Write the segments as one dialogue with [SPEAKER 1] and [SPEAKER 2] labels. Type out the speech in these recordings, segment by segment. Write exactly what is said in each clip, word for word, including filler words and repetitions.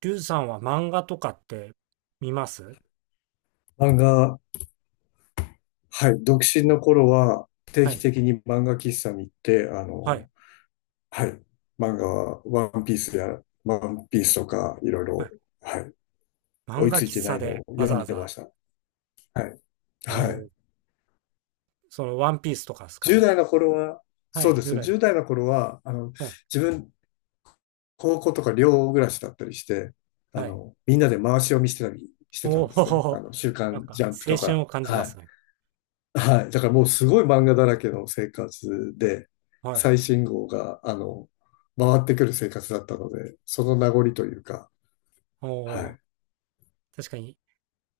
[SPEAKER 1] リュウさんは漫画とかって見ます？
[SPEAKER 2] 漫画、はい、独身の頃は定
[SPEAKER 1] は
[SPEAKER 2] 期
[SPEAKER 1] い、
[SPEAKER 2] 的に漫画喫茶に行って、あ
[SPEAKER 1] はい、
[SPEAKER 2] の、はい、漫画はワンピースや、ワンピースとかいろい
[SPEAKER 1] はい。
[SPEAKER 2] ろ、はい、
[SPEAKER 1] 漫
[SPEAKER 2] 追い
[SPEAKER 1] 画
[SPEAKER 2] ついて
[SPEAKER 1] 喫
[SPEAKER 2] な
[SPEAKER 1] 茶
[SPEAKER 2] いの
[SPEAKER 1] で
[SPEAKER 2] を
[SPEAKER 1] わ
[SPEAKER 2] 読
[SPEAKER 1] ざわ
[SPEAKER 2] んでま
[SPEAKER 1] ざ、
[SPEAKER 2] した。はい。
[SPEAKER 1] お
[SPEAKER 2] はい。
[SPEAKER 1] ーそのワンピースとかですか
[SPEAKER 2] じゅう
[SPEAKER 1] ね。
[SPEAKER 2] 代の頃は、
[SPEAKER 1] は
[SPEAKER 2] そう
[SPEAKER 1] い、
[SPEAKER 2] ですね、
[SPEAKER 1] じゅうだい代の。
[SPEAKER 2] じゅう代の頃は、あの、
[SPEAKER 1] うん、
[SPEAKER 2] 自分、高校とか寮暮らしだったりして、あ
[SPEAKER 1] はい。
[SPEAKER 2] の、みんなで回し読みしてたりしてた
[SPEAKER 1] お
[SPEAKER 2] んですね。あ
[SPEAKER 1] お、
[SPEAKER 2] の、週
[SPEAKER 1] なん
[SPEAKER 2] 刊
[SPEAKER 1] か
[SPEAKER 2] ジャンプ
[SPEAKER 1] 青
[SPEAKER 2] と
[SPEAKER 1] 春
[SPEAKER 2] か。
[SPEAKER 1] を感じ
[SPEAKER 2] は
[SPEAKER 1] ま
[SPEAKER 2] い。
[SPEAKER 1] すね。
[SPEAKER 2] はい。だからもうすごい漫画だらけの生活で、
[SPEAKER 1] はい。
[SPEAKER 2] 最新号が、あの、回ってくる生活だったので、その名残というか、
[SPEAKER 1] お
[SPEAKER 2] は
[SPEAKER 1] お、
[SPEAKER 2] い。
[SPEAKER 1] 確かに、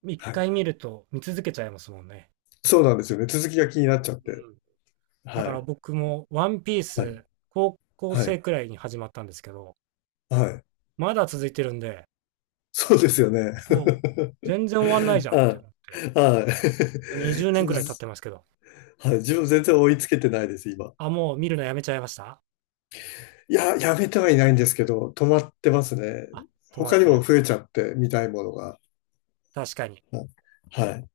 [SPEAKER 1] 一
[SPEAKER 2] はい。
[SPEAKER 1] 回見ると見続けちゃいますもんね。
[SPEAKER 2] そうなんですよね。続きが気になっちゃって。
[SPEAKER 1] うん。だか
[SPEAKER 2] は
[SPEAKER 1] ら
[SPEAKER 2] い。
[SPEAKER 1] 僕もワンピー
[SPEAKER 2] はい。
[SPEAKER 1] ス、高校
[SPEAKER 2] は
[SPEAKER 1] 生
[SPEAKER 2] い。
[SPEAKER 1] くらいに始まったんですけど、
[SPEAKER 2] はい。
[SPEAKER 1] まだ続いてるんで、
[SPEAKER 2] そうですよね。
[SPEAKER 1] もう全然終わんないじ ゃんって
[SPEAKER 2] は
[SPEAKER 1] 思っ
[SPEAKER 2] い。はい。
[SPEAKER 1] て、20
[SPEAKER 2] 自
[SPEAKER 1] 年く
[SPEAKER 2] 分、
[SPEAKER 1] らい経ってますけど。
[SPEAKER 2] はい。自分全然追いつけてないです、今。
[SPEAKER 1] あ、もう見るのやめちゃいました？
[SPEAKER 2] いや、やめてはいないんですけど、止まってますね。
[SPEAKER 1] あ、止まっ
[SPEAKER 2] 他に
[SPEAKER 1] て
[SPEAKER 2] も
[SPEAKER 1] る。
[SPEAKER 2] 増えちゃって、見たいものが。
[SPEAKER 1] 確かに。
[SPEAKER 2] はい。はい。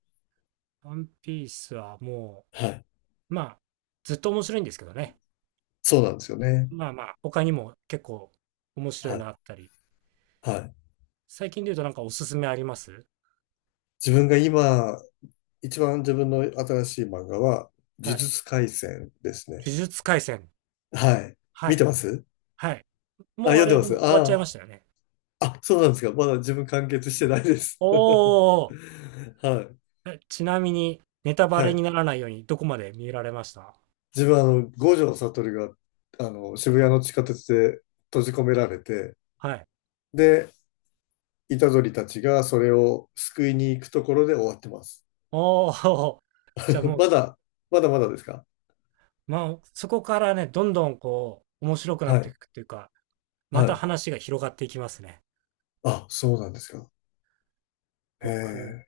[SPEAKER 1] ワンピースはも
[SPEAKER 2] はい。
[SPEAKER 1] う、まあ、ずっと面白いんですけどね。
[SPEAKER 2] そうなんですよね。
[SPEAKER 1] まあまあ、他にも結構面白い
[SPEAKER 2] はい。
[SPEAKER 1] のあったり。
[SPEAKER 2] はい。
[SPEAKER 1] 最近で言うとなんかおすすめあります？
[SPEAKER 2] 自分が今、一番自分の新しい漫画は、
[SPEAKER 1] は
[SPEAKER 2] 呪
[SPEAKER 1] い。
[SPEAKER 2] 術廻戦です
[SPEAKER 1] 呪
[SPEAKER 2] ね。
[SPEAKER 1] 術廻戦。
[SPEAKER 2] はい。
[SPEAKER 1] は
[SPEAKER 2] 見て
[SPEAKER 1] い、
[SPEAKER 2] ます。
[SPEAKER 1] はい。
[SPEAKER 2] あ、
[SPEAKER 1] もうあ
[SPEAKER 2] 読んで
[SPEAKER 1] れ、
[SPEAKER 2] ま
[SPEAKER 1] で
[SPEAKER 2] す。
[SPEAKER 1] も終わっちゃい
[SPEAKER 2] あ、
[SPEAKER 1] ましたよね。
[SPEAKER 2] あ、あ、そうなんですか。まだ自分完結してないです。
[SPEAKER 1] おお
[SPEAKER 2] はい。
[SPEAKER 1] え、ちなみに、ネタバ
[SPEAKER 2] は
[SPEAKER 1] レに
[SPEAKER 2] い。
[SPEAKER 1] ならないようにどこまで見られました？
[SPEAKER 2] 自分はあの、五条悟が、あの、渋谷の地下鉄で閉じ込められて、
[SPEAKER 1] はい。
[SPEAKER 2] で、虎杖たちがそれを救いに行くところで終わってます。
[SPEAKER 1] おお。じゃあ もう、
[SPEAKER 2] まだ、まだまだですか？
[SPEAKER 1] まあ、そこからね、どんどんこう面白くな
[SPEAKER 2] は
[SPEAKER 1] ってい
[SPEAKER 2] い。
[SPEAKER 1] くっていうか、ま
[SPEAKER 2] は
[SPEAKER 1] た
[SPEAKER 2] い。
[SPEAKER 1] 話が広がっていきますね。
[SPEAKER 2] あ、そうなんですか。へ
[SPEAKER 1] 僕、呪
[SPEAKER 2] え、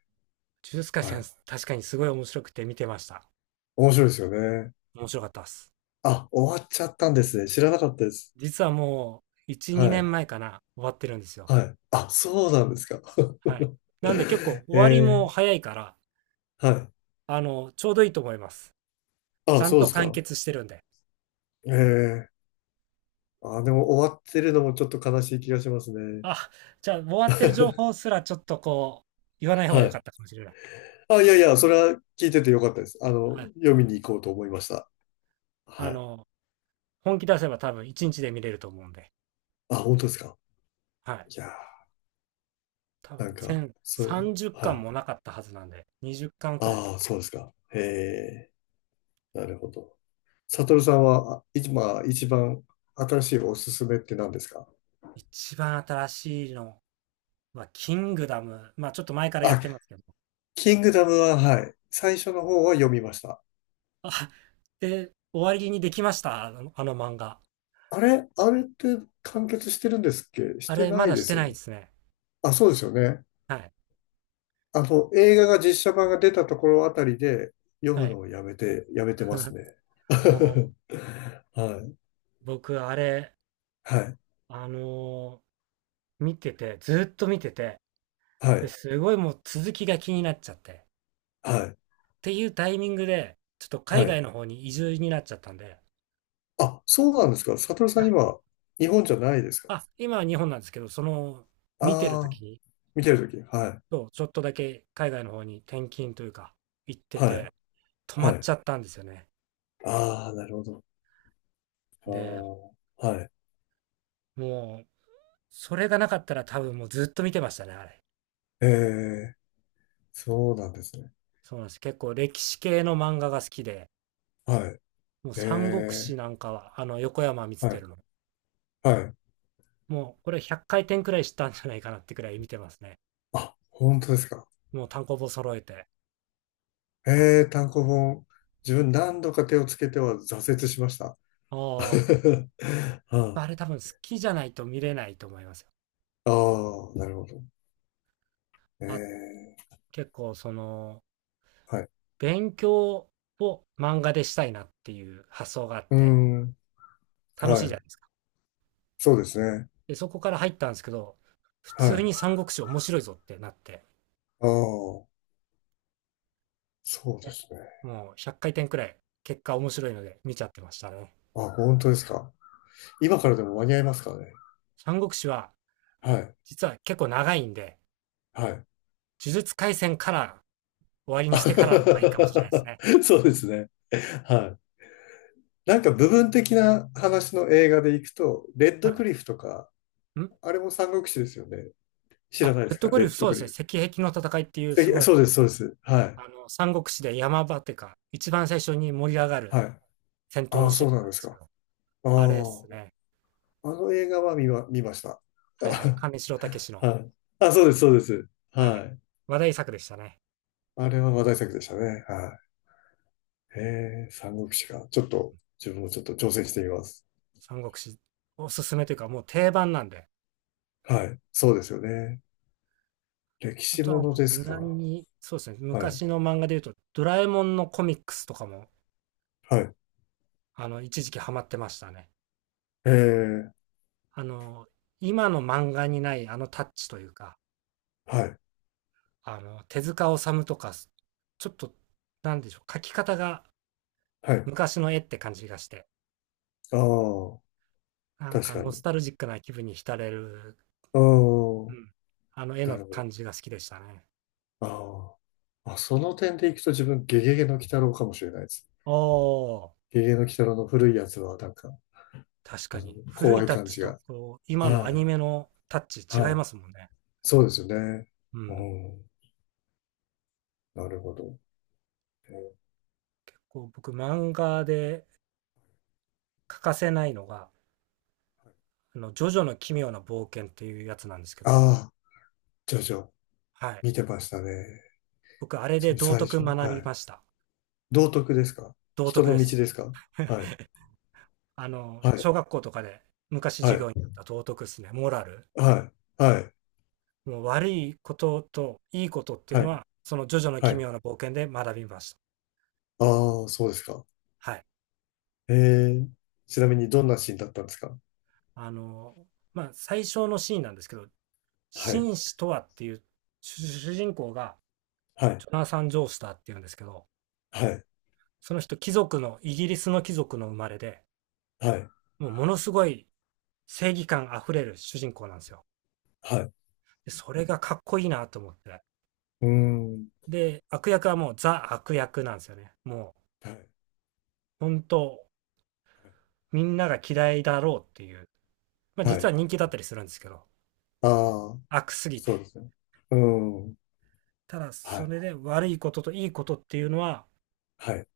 [SPEAKER 1] 術廻
[SPEAKER 2] は
[SPEAKER 1] 戦、
[SPEAKER 2] い。
[SPEAKER 1] 確かにすごい面白くて見てました。
[SPEAKER 2] 面白いですよね。
[SPEAKER 1] 面白かったです。
[SPEAKER 2] あ、終わっちゃったんですね。知らなかったです。
[SPEAKER 1] 実はもう、いち、
[SPEAKER 2] は
[SPEAKER 1] 2
[SPEAKER 2] い。
[SPEAKER 1] 年前かな、終わってるんですよ。
[SPEAKER 2] はい。あ、そうなんですか。
[SPEAKER 1] はい。なんで結構終
[SPEAKER 2] え
[SPEAKER 1] わり
[SPEAKER 2] え、
[SPEAKER 1] も早いから、
[SPEAKER 2] はい。
[SPEAKER 1] あの、ちょうどいいと思います。ち
[SPEAKER 2] あ、
[SPEAKER 1] ゃん
[SPEAKER 2] そうで
[SPEAKER 1] と
[SPEAKER 2] す
[SPEAKER 1] 完
[SPEAKER 2] か。
[SPEAKER 1] 結してるんで。
[SPEAKER 2] ええ。あ、で
[SPEAKER 1] う
[SPEAKER 2] も
[SPEAKER 1] ん。
[SPEAKER 2] 終わってるのもちょっと悲しい気がしますね。
[SPEAKER 1] あ、じゃあ終わってる情報 すらちょっとこう、言わない方
[SPEAKER 2] は
[SPEAKER 1] が良か
[SPEAKER 2] い。
[SPEAKER 1] ったかもしれない。
[SPEAKER 2] あ、いやいや、それは聞いててよかったです。あの、
[SPEAKER 1] はい。
[SPEAKER 2] 読みに行こうと思いました。
[SPEAKER 1] あ
[SPEAKER 2] はい。
[SPEAKER 1] の、本気出せば多分いちにちで見れると思うんで。
[SPEAKER 2] あ、本当ですか。
[SPEAKER 1] はい。
[SPEAKER 2] いや
[SPEAKER 1] 多
[SPEAKER 2] ー、なん
[SPEAKER 1] 分
[SPEAKER 2] か、
[SPEAKER 1] 全
[SPEAKER 2] そう、
[SPEAKER 1] 30
[SPEAKER 2] は
[SPEAKER 1] 巻
[SPEAKER 2] い。
[SPEAKER 1] もなかったはずなんで、にじゅっかんくらい。
[SPEAKER 2] ああ、そうですか。へえ、なるほど。サトルさんは、あ今、一番新しいおすすめって何ですか？
[SPEAKER 1] 一番新しいのは、キングダム。まあ、ちょっと前からやっ
[SPEAKER 2] あ、
[SPEAKER 1] てますけど。
[SPEAKER 2] キングダムは、はい。最初の方は読みました。
[SPEAKER 1] あ、で、終わりにできました。あの、あの漫画。
[SPEAKER 2] あれあれって完結してるんですっけ？し
[SPEAKER 1] あ
[SPEAKER 2] て
[SPEAKER 1] れ、
[SPEAKER 2] な
[SPEAKER 1] ま
[SPEAKER 2] い
[SPEAKER 1] だ
[SPEAKER 2] で
[SPEAKER 1] して
[SPEAKER 2] すよ
[SPEAKER 1] ないで
[SPEAKER 2] ね。
[SPEAKER 1] すね。
[SPEAKER 2] あ、そうですよね。
[SPEAKER 1] はい。
[SPEAKER 2] あの、映画が実写版が出たところあたりで読む
[SPEAKER 1] はい。
[SPEAKER 2] のをやめて、やめてま すね。
[SPEAKER 1] お
[SPEAKER 2] はい、
[SPEAKER 1] 僕、あれ、
[SPEAKER 2] はい、
[SPEAKER 1] あのー見てて、ずーっと見てて、
[SPEAKER 2] は
[SPEAKER 1] で
[SPEAKER 2] い、
[SPEAKER 1] すごいもう続きが気になっちゃって。
[SPEAKER 2] はい、
[SPEAKER 1] っていうタイミングで、ちょっと
[SPEAKER 2] は
[SPEAKER 1] 海
[SPEAKER 2] い。
[SPEAKER 1] 外の方に移住になっちゃったんで、
[SPEAKER 2] あ、そうなんですか。サトルさ
[SPEAKER 1] は
[SPEAKER 2] ん
[SPEAKER 1] い。
[SPEAKER 2] 今、日本じゃないですか。
[SPEAKER 1] あ、今は日本なんですけど、その、見てる
[SPEAKER 2] ああー、
[SPEAKER 1] 時に、
[SPEAKER 2] 見てるとき。はい、
[SPEAKER 1] そう、ちょっとだけ海外の方に転勤というか、行って
[SPEAKER 2] は
[SPEAKER 1] て、
[SPEAKER 2] い、
[SPEAKER 1] 止ま
[SPEAKER 2] は
[SPEAKER 1] っ
[SPEAKER 2] い。
[SPEAKER 1] ちゃったんですよね。
[SPEAKER 2] ああ、なるほど。
[SPEAKER 1] で、
[SPEAKER 2] ああ、はい。
[SPEAKER 1] もう、それがなかったら多分もうずっと見てましたね、あれ。
[SPEAKER 2] ええ、そうなんですね。
[SPEAKER 1] そうなんです。結構歴史系の漫画が好きで、
[SPEAKER 2] はい。
[SPEAKER 1] もう
[SPEAKER 2] え
[SPEAKER 1] 三国志
[SPEAKER 2] え、
[SPEAKER 1] なんかは、あの、横山光
[SPEAKER 2] はい。
[SPEAKER 1] 輝の。
[SPEAKER 2] はい。
[SPEAKER 1] もう、これひゃっかい転くらいしたんじゃないかなってくらい見てますね。
[SPEAKER 2] あ、本当ですか。
[SPEAKER 1] もう単行本揃えて。
[SPEAKER 2] ええ、単行本。自分何度か手をつけては挫折しました。
[SPEAKER 1] あ
[SPEAKER 2] は
[SPEAKER 1] あ、あれ多分好きじゃないと見れないと思いますよ。
[SPEAKER 2] あ、ああ、なるほど。え
[SPEAKER 1] あ、
[SPEAKER 2] え、
[SPEAKER 1] 結構その、
[SPEAKER 2] はい。
[SPEAKER 1] 勉強を漫画でしたいなっていう発想があっ
[SPEAKER 2] うー
[SPEAKER 1] て、
[SPEAKER 2] ん、
[SPEAKER 1] 楽しい
[SPEAKER 2] は
[SPEAKER 1] じゃ
[SPEAKER 2] い。
[SPEAKER 1] ないですか。
[SPEAKER 2] そうですね。
[SPEAKER 1] で、そこから入ったんですけど、普
[SPEAKER 2] はい。
[SPEAKER 1] 通
[SPEAKER 2] あ
[SPEAKER 1] に三国志面白いぞってなって、
[SPEAKER 2] あ、そうで
[SPEAKER 1] ね、
[SPEAKER 2] すね。
[SPEAKER 1] もうひゃっかい転くらい結果面白いので見ちゃってましたね。
[SPEAKER 2] あ、本当ですか。今からでも間に合いますからね。
[SPEAKER 1] 三国志は
[SPEAKER 2] はい。
[SPEAKER 1] 実は結構長いんで、
[SPEAKER 2] はい。
[SPEAKER 1] 呪術廻戦から終わりにしてからの方がいいかもしれないですね。
[SPEAKER 2] そうですね。はい。なんか部分的な話の映画でいくと、レッドク
[SPEAKER 1] は
[SPEAKER 2] リフとか、
[SPEAKER 1] い。ん
[SPEAKER 2] あれも三国志ですよね。知ら
[SPEAKER 1] あ、
[SPEAKER 2] ないで
[SPEAKER 1] レッ
[SPEAKER 2] す
[SPEAKER 1] ド
[SPEAKER 2] か？
[SPEAKER 1] グ
[SPEAKER 2] レ
[SPEAKER 1] リフ、
[SPEAKER 2] ッド
[SPEAKER 1] そう
[SPEAKER 2] ク
[SPEAKER 1] で
[SPEAKER 2] リ
[SPEAKER 1] すね。
[SPEAKER 2] フ。
[SPEAKER 1] 石壁の戦いっていうす
[SPEAKER 2] え
[SPEAKER 1] ごい、
[SPEAKER 2] そうです、そうです。はい。
[SPEAKER 1] あの、三国志で山場っていうか、一番最初に盛り上がる
[SPEAKER 2] はい。
[SPEAKER 1] 戦闘
[SPEAKER 2] あ
[SPEAKER 1] の
[SPEAKER 2] あ、
[SPEAKER 1] シ
[SPEAKER 2] そう
[SPEAKER 1] ーン
[SPEAKER 2] な
[SPEAKER 1] が
[SPEAKER 2] ん
[SPEAKER 1] あ
[SPEAKER 2] で
[SPEAKER 1] るんで
[SPEAKER 2] す
[SPEAKER 1] すけ
[SPEAKER 2] か。
[SPEAKER 1] ど、
[SPEAKER 2] ああ、
[SPEAKER 1] あれですね。
[SPEAKER 2] あの映画は見ま、見ました。
[SPEAKER 1] はいはい。金城武 の、
[SPEAKER 2] はい。あ、そうです、そうです。
[SPEAKER 1] は
[SPEAKER 2] は
[SPEAKER 1] い。
[SPEAKER 2] い。
[SPEAKER 1] 話題作でしたね。
[SPEAKER 2] あれは話題作でしたね。はい。へえ、三国志か。ちょっと、自分もちょっと挑戦してみます。
[SPEAKER 1] 三国志おすすめというかもう定番なんで。
[SPEAKER 2] はい。そうですよね。歴
[SPEAKER 1] あ
[SPEAKER 2] 史
[SPEAKER 1] と
[SPEAKER 2] も
[SPEAKER 1] は
[SPEAKER 2] の
[SPEAKER 1] まあ
[SPEAKER 2] です
[SPEAKER 1] 無難
[SPEAKER 2] か。
[SPEAKER 1] に、そうですね、
[SPEAKER 2] はい。
[SPEAKER 1] 昔の漫画で言うと、ドラえもんのコミックスとかも、
[SPEAKER 2] はい。
[SPEAKER 1] あの、一時期ハマってましたね。
[SPEAKER 2] ええ、
[SPEAKER 1] あの、今の漫画にないあのタッチというか、
[SPEAKER 2] はい。
[SPEAKER 1] あの、手塚治虫とか、ちょっと、なんでしょう、描き方が
[SPEAKER 2] はい。
[SPEAKER 1] 昔の絵って感じがして、
[SPEAKER 2] ああ、
[SPEAKER 1] なん
[SPEAKER 2] 確
[SPEAKER 1] か
[SPEAKER 2] か
[SPEAKER 1] ノス
[SPEAKER 2] に。
[SPEAKER 1] タルジックな気分に浸れる、
[SPEAKER 2] ああ、
[SPEAKER 1] うん、あの絵
[SPEAKER 2] な
[SPEAKER 1] の
[SPEAKER 2] るほど。
[SPEAKER 1] 感じが好きでしたね。
[SPEAKER 2] あーあ、その点でいくと自分、ゲゲゲの鬼太郎かもしれないです。
[SPEAKER 1] おー。
[SPEAKER 2] ゲゲゲの鬼太郎の古いやつは、なんか、
[SPEAKER 1] 確
[SPEAKER 2] あ
[SPEAKER 1] か
[SPEAKER 2] の、
[SPEAKER 1] に。古
[SPEAKER 2] 怖
[SPEAKER 1] い
[SPEAKER 2] い
[SPEAKER 1] タッ
[SPEAKER 2] 感
[SPEAKER 1] チ
[SPEAKER 2] じ
[SPEAKER 1] と、
[SPEAKER 2] が。
[SPEAKER 1] こう、今のア
[SPEAKER 2] は
[SPEAKER 1] ニ
[SPEAKER 2] い。
[SPEAKER 1] メのタッチ違い
[SPEAKER 2] はい。
[SPEAKER 1] ますもんね。
[SPEAKER 2] そうですよね。
[SPEAKER 1] う
[SPEAKER 2] う
[SPEAKER 1] ん。
[SPEAKER 2] ん。なるほど。
[SPEAKER 1] こう、僕、漫画で欠かせないのが、あの、ジョジョの奇妙な冒険っていうやつなんですけど、
[SPEAKER 2] ああー、ジョジョ、
[SPEAKER 1] はい。
[SPEAKER 2] 見てましたね。
[SPEAKER 1] 僕、あれ
[SPEAKER 2] 自
[SPEAKER 1] で
[SPEAKER 2] 分、
[SPEAKER 1] 道
[SPEAKER 2] 最
[SPEAKER 1] 徳
[SPEAKER 2] 初。
[SPEAKER 1] 学
[SPEAKER 2] は
[SPEAKER 1] び
[SPEAKER 2] い。
[SPEAKER 1] ました。
[SPEAKER 2] 道徳ですか？
[SPEAKER 1] 道
[SPEAKER 2] 人
[SPEAKER 1] 徳
[SPEAKER 2] の
[SPEAKER 1] で
[SPEAKER 2] 道
[SPEAKER 1] す。
[SPEAKER 2] ですか？はい。
[SPEAKER 1] あの、
[SPEAKER 2] はい。
[SPEAKER 1] 小学校とかで昔
[SPEAKER 2] は
[SPEAKER 1] 授業に
[SPEAKER 2] い。
[SPEAKER 1] あった道徳ですね。モラル。
[SPEAKER 2] はい。はい。
[SPEAKER 1] もう悪いことといいことっていう
[SPEAKER 2] は
[SPEAKER 1] の
[SPEAKER 2] い。
[SPEAKER 1] は、そのジョジョの
[SPEAKER 2] は
[SPEAKER 1] 奇
[SPEAKER 2] い。
[SPEAKER 1] 妙な冒険で学びました。
[SPEAKER 2] ああ、そうですか。
[SPEAKER 1] はい。
[SPEAKER 2] ええ、ちなみにどんなシーンだったんですか？
[SPEAKER 1] あの、まあ、最初のシーンなんですけど、
[SPEAKER 2] はい、
[SPEAKER 1] 紳士とはっていう主人公が
[SPEAKER 2] はい、
[SPEAKER 1] ジョナサン・ジョースターっていうんですけど、
[SPEAKER 2] はい、
[SPEAKER 1] その人貴族の、イギリスの貴族の生まれで、
[SPEAKER 2] はい、
[SPEAKER 1] もうものすごい正義感あふれる主人公なんですよ。
[SPEAKER 2] はい。
[SPEAKER 1] でそれがかっこいいなと思って。
[SPEAKER 2] うーん、
[SPEAKER 1] で、悪役はもうザ悪役なんですよね。もう
[SPEAKER 2] はい、
[SPEAKER 1] 本当、
[SPEAKER 2] はい。
[SPEAKER 1] みんなが嫌いだろうっていう。まあ
[SPEAKER 2] は
[SPEAKER 1] 実は
[SPEAKER 2] い。
[SPEAKER 1] 人気だったりするんですけど、
[SPEAKER 2] ああ、
[SPEAKER 1] 悪すぎ
[SPEAKER 2] そう
[SPEAKER 1] て。
[SPEAKER 2] ですね。うーん、
[SPEAKER 1] ただ
[SPEAKER 2] は
[SPEAKER 1] そ
[SPEAKER 2] い、
[SPEAKER 1] れで悪いことといいことっていうのは
[SPEAKER 2] はい、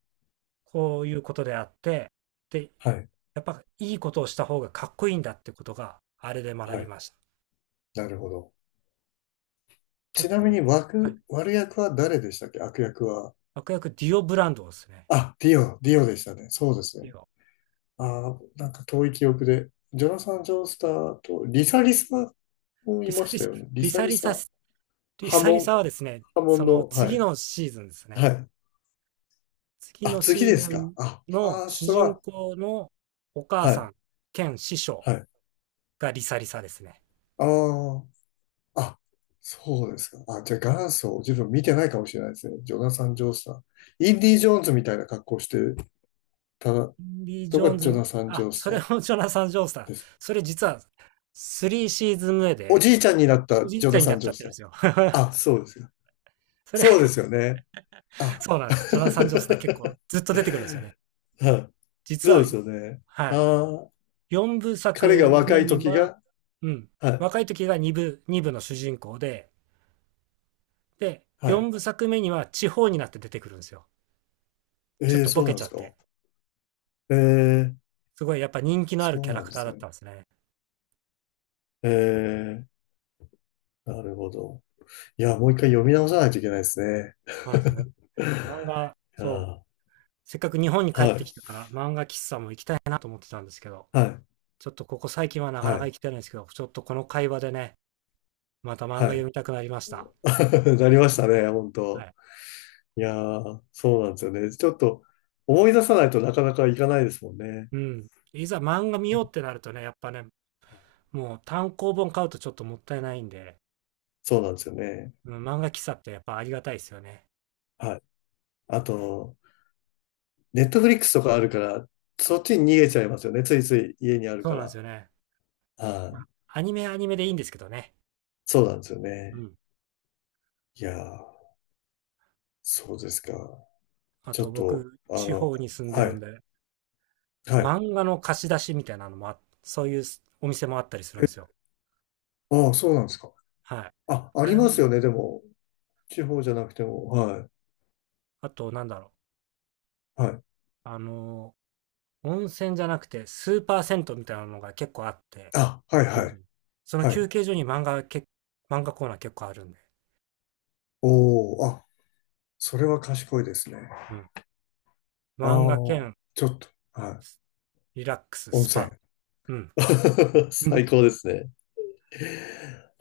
[SPEAKER 1] こういうことであって、で、
[SPEAKER 2] はい、
[SPEAKER 1] やっぱいいことをした方がかっこいいんだってことが、あれで学
[SPEAKER 2] は
[SPEAKER 1] び
[SPEAKER 2] い。
[SPEAKER 1] ました。
[SPEAKER 2] なるほど。ち
[SPEAKER 1] 結
[SPEAKER 2] なみ
[SPEAKER 1] 構、
[SPEAKER 2] に
[SPEAKER 1] はい。
[SPEAKER 2] 悪、悪役は誰でしたっけ？悪役は。
[SPEAKER 1] 悪役ディオブランドですね。
[SPEAKER 2] あ、ディオ、ディオでしたね。そうです
[SPEAKER 1] デ
[SPEAKER 2] ね。
[SPEAKER 1] ィオ。
[SPEAKER 2] ああ、なんか遠い記憶で。ジョナサン・ジョースターと、リサリサも
[SPEAKER 1] リ
[SPEAKER 2] いま
[SPEAKER 1] サ
[SPEAKER 2] し
[SPEAKER 1] リ
[SPEAKER 2] た
[SPEAKER 1] サ、
[SPEAKER 2] よね。リ
[SPEAKER 1] リ
[SPEAKER 2] サ
[SPEAKER 1] サ
[SPEAKER 2] リ
[SPEAKER 1] リサ
[SPEAKER 2] サ。
[SPEAKER 1] リ
[SPEAKER 2] 波
[SPEAKER 1] サリ
[SPEAKER 2] 紋、
[SPEAKER 1] サはですね、
[SPEAKER 2] 波
[SPEAKER 1] そ
[SPEAKER 2] 紋
[SPEAKER 1] の
[SPEAKER 2] の、は
[SPEAKER 1] 次
[SPEAKER 2] い、
[SPEAKER 1] のシーズンですね。
[SPEAKER 2] はい。
[SPEAKER 1] 次
[SPEAKER 2] あ、
[SPEAKER 1] の
[SPEAKER 2] 次
[SPEAKER 1] シー
[SPEAKER 2] で
[SPEAKER 1] ズ
[SPEAKER 2] すか。
[SPEAKER 1] ン
[SPEAKER 2] あ、フ
[SPEAKER 1] の
[SPEAKER 2] ァース
[SPEAKER 1] 主
[SPEAKER 2] ト
[SPEAKER 1] 人
[SPEAKER 2] は、
[SPEAKER 1] 公のお母
[SPEAKER 2] は
[SPEAKER 1] さ
[SPEAKER 2] い、
[SPEAKER 1] ん兼師匠
[SPEAKER 2] はい。
[SPEAKER 1] がリサリサですね。
[SPEAKER 2] ああ、あ、そうですか。あ、じゃあ元祖、自分見てないかもしれないですね。ジョナサン・ジョースター。インディ・ジョーンズみたいな格好してたの
[SPEAKER 1] インディ・ジョー
[SPEAKER 2] が
[SPEAKER 1] ン
[SPEAKER 2] ジョ
[SPEAKER 1] ズ、
[SPEAKER 2] ナサン・ジ
[SPEAKER 1] あ、
[SPEAKER 2] ョース
[SPEAKER 1] そ
[SPEAKER 2] タ
[SPEAKER 1] れ
[SPEAKER 2] ー
[SPEAKER 1] もジョナサン・ジョースター。
[SPEAKER 2] です。
[SPEAKER 1] それ実はスリーシーズン目
[SPEAKER 2] お
[SPEAKER 1] で
[SPEAKER 2] じいちゃんになった
[SPEAKER 1] おじい
[SPEAKER 2] ジョ
[SPEAKER 1] ちゃ
[SPEAKER 2] ナ
[SPEAKER 1] んに
[SPEAKER 2] サ
[SPEAKER 1] なっ
[SPEAKER 2] ン・
[SPEAKER 1] ち
[SPEAKER 2] ジ
[SPEAKER 1] ゃ
[SPEAKER 2] ョー
[SPEAKER 1] っ
[SPEAKER 2] ス
[SPEAKER 1] てる
[SPEAKER 2] タ
[SPEAKER 1] んで
[SPEAKER 2] ー。
[SPEAKER 1] すよ。
[SPEAKER 2] あ、そうですか。
[SPEAKER 1] それ
[SPEAKER 2] そうですよね。あ、
[SPEAKER 1] そうなんです。ジョナサン・ジョースター結構 ずっと出てくるんですよね。
[SPEAKER 2] はい。
[SPEAKER 1] 実
[SPEAKER 2] そう
[SPEAKER 1] は、
[SPEAKER 2] ですよね。
[SPEAKER 1] はい。
[SPEAKER 2] ああ、
[SPEAKER 1] 4部
[SPEAKER 2] 彼が
[SPEAKER 1] 作
[SPEAKER 2] 若
[SPEAKER 1] 目
[SPEAKER 2] い
[SPEAKER 1] に
[SPEAKER 2] 時
[SPEAKER 1] は、
[SPEAKER 2] が、
[SPEAKER 1] うん。
[SPEAKER 2] はい、
[SPEAKER 1] 若い時がに部、に部の主人公で、で、
[SPEAKER 2] はい。
[SPEAKER 1] よんぶさくめには地方になって出てくるんですよ。ちょっ
[SPEAKER 2] ええ、
[SPEAKER 1] と
[SPEAKER 2] そ
[SPEAKER 1] ボ
[SPEAKER 2] うな
[SPEAKER 1] ケ
[SPEAKER 2] ん
[SPEAKER 1] ち
[SPEAKER 2] で
[SPEAKER 1] ゃ
[SPEAKER 2] す
[SPEAKER 1] っ
[SPEAKER 2] か。
[SPEAKER 1] て。
[SPEAKER 2] ええ、
[SPEAKER 1] すごいやっぱ人気のある
[SPEAKER 2] そう
[SPEAKER 1] キャラ
[SPEAKER 2] なん
[SPEAKER 1] ク
[SPEAKER 2] で
[SPEAKER 1] ター
[SPEAKER 2] す
[SPEAKER 1] だっ
[SPEAKER 2] ね。
[SPEAKER 1] たんですね。
[SPEAKER 2] ええ、なるほど。いや、もう一回読み直さないといけないですね。
[SPEAKER 1] ま あ、そうね。漫画、
[SPEAKER 2] いや
[SPEAKER 1] そう。
[SPEAKER 2] ー、
[SPEAKER 1] せっかく日本に帰
[SPEAKER 2] は
[SPEAKER 1] って
[SPEAKER 2] い、
[SPEAKER 1] きたから漫画喫茶も行きたいなと思ってたんですけど、
[SPEAKER 2] はい、
[SPEAKER 1] ちょっとここ最近はなか
[SPEAKER 2] は
[SPEAKER 1] なか
[SPEAKER 2] い、
[SPEAKER 1] 行きたいんですけど、ちょっとこの会話でね、また漫画
[SPEAKER 2] は
[SPEAKER 1] 読みたくなりました。
[SPEAKER 2] い。なりましたね、本
[SPEAKER 1] は
[SPEAKER 2] 当。
[SPEAKER 1] い。
[SPEAKER 2] いやー、そうなんですよね。ちょっと思い出さないとなかなかいかないですもんね。
[SPEAKER 1] うん。いざ漫画見ようってなるとね、やっぱね、もう単行本買うとちょっともったいないんで、
[SPEAKER 2] そうなんですよね。
[SPEAKER 1] うん、漫画喫茶ってやっぱありがたいですよね。
[SPEAKER 2] はい。あと、ネットフリックスとかあるから、そっちに逃げちゃいますよね。ついつい家にある
[SPEAKER 1] そ
[SPEAKER 2] か
[SPEAKER 1] うなんです
[SPEAKER 2] ら。
[SPEAKER 1] よね。
[SPEAKER 2] は
[SPEAKER 1] ま
[SPEAKER 2] い。
[SPEAKER 1] あアニメはアニメでいいんですけどね。
[SPEAKER 2] そうなんですよ
[SPEAKER 1] う
[SPEAKER 2] ね。
[SPEAKER 1] ん。
[SPEAKER 2] いやー、そうですか。
[SPEAKER 1] あ
[SPEAKER 2] ちょ
[SPEAKER 1] と
[SPEAKER 2] っと、
[SPEAKER 1] 僕、
[SPEAKER 2] あ
[SPEAKER 1] 地
[SPEAKER 2] の、
[SPEAKER 1] 方に住んで
[SPEAKER 2] は
[SPEAKER 1] るん
[SPEAKER 2] い、
[SPEAKER 1] で、
[SPEAKER 2] はい。
[SPEAKER 1] 漫画の貸し出しみたいなのもあ、そういうすお店もあったりするんですよ。
[SPEAKER 2] ああ、そうなんですか。
[SPEAKER 1] はい。
[SPEAKER 2] あ、あ
[SPEAKER 1] あ
[SPEAKER 2] り
[SPEAKER 1] れ
[SPEAKER 2] ます
[SPEAKER 1] も、
[SPEAKER 2] よね。でも、地方じゃなくても。はい。
[SPEAKER 1] あとなんだろう。
[SPEAKER 2] はい。
[SPEAKER 1] あのー、温泉じゃなくてスーパー銭湯みたいなのが結構あって、
[SPEAKER 2] あ、はい、
[SPEAKER 1] 近
[SPEAKER 2] は
[SPEAKER 1] 所
[SPEAKER 2] い。
[SPEAKER 1] にその
[SPEAKER 2] は
[SPEAKER 1] 休
[SPEAKER 2] い。
[SPEAKER 1] 憩所に漫画け、漫画コーナー結構あるんで。
[SPEAKER 2] おーあ、それは賢いですね。
[SPEAKER 1] うん。
[SPEAKER 2] あ
[SPEAKER 1] 漫画
[SPEAKER 2] あ、
[SPEAKER 1] 兼
[SPEAKER 2] ちょっと。はい。
[SPEAKER 1] リラックス
[SPEAKER 2] 温
[SPEAKER 1] ス
[SPEAKER 2] 泉。
[SPEAKER 1] パ。うん。
[SPEAKER 2] 最 高ですね。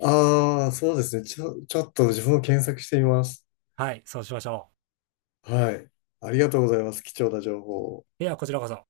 [SPEAKER 2] ああ、そうですね。ちょ、ちょっと自分も検索してみます。
[SPEAKER 1] はい、そうしましょ
[SPEAKER 2] はい。ありがとうございます。貴重な情報を。
[SPEAKER 1] う。では、こちらこそ。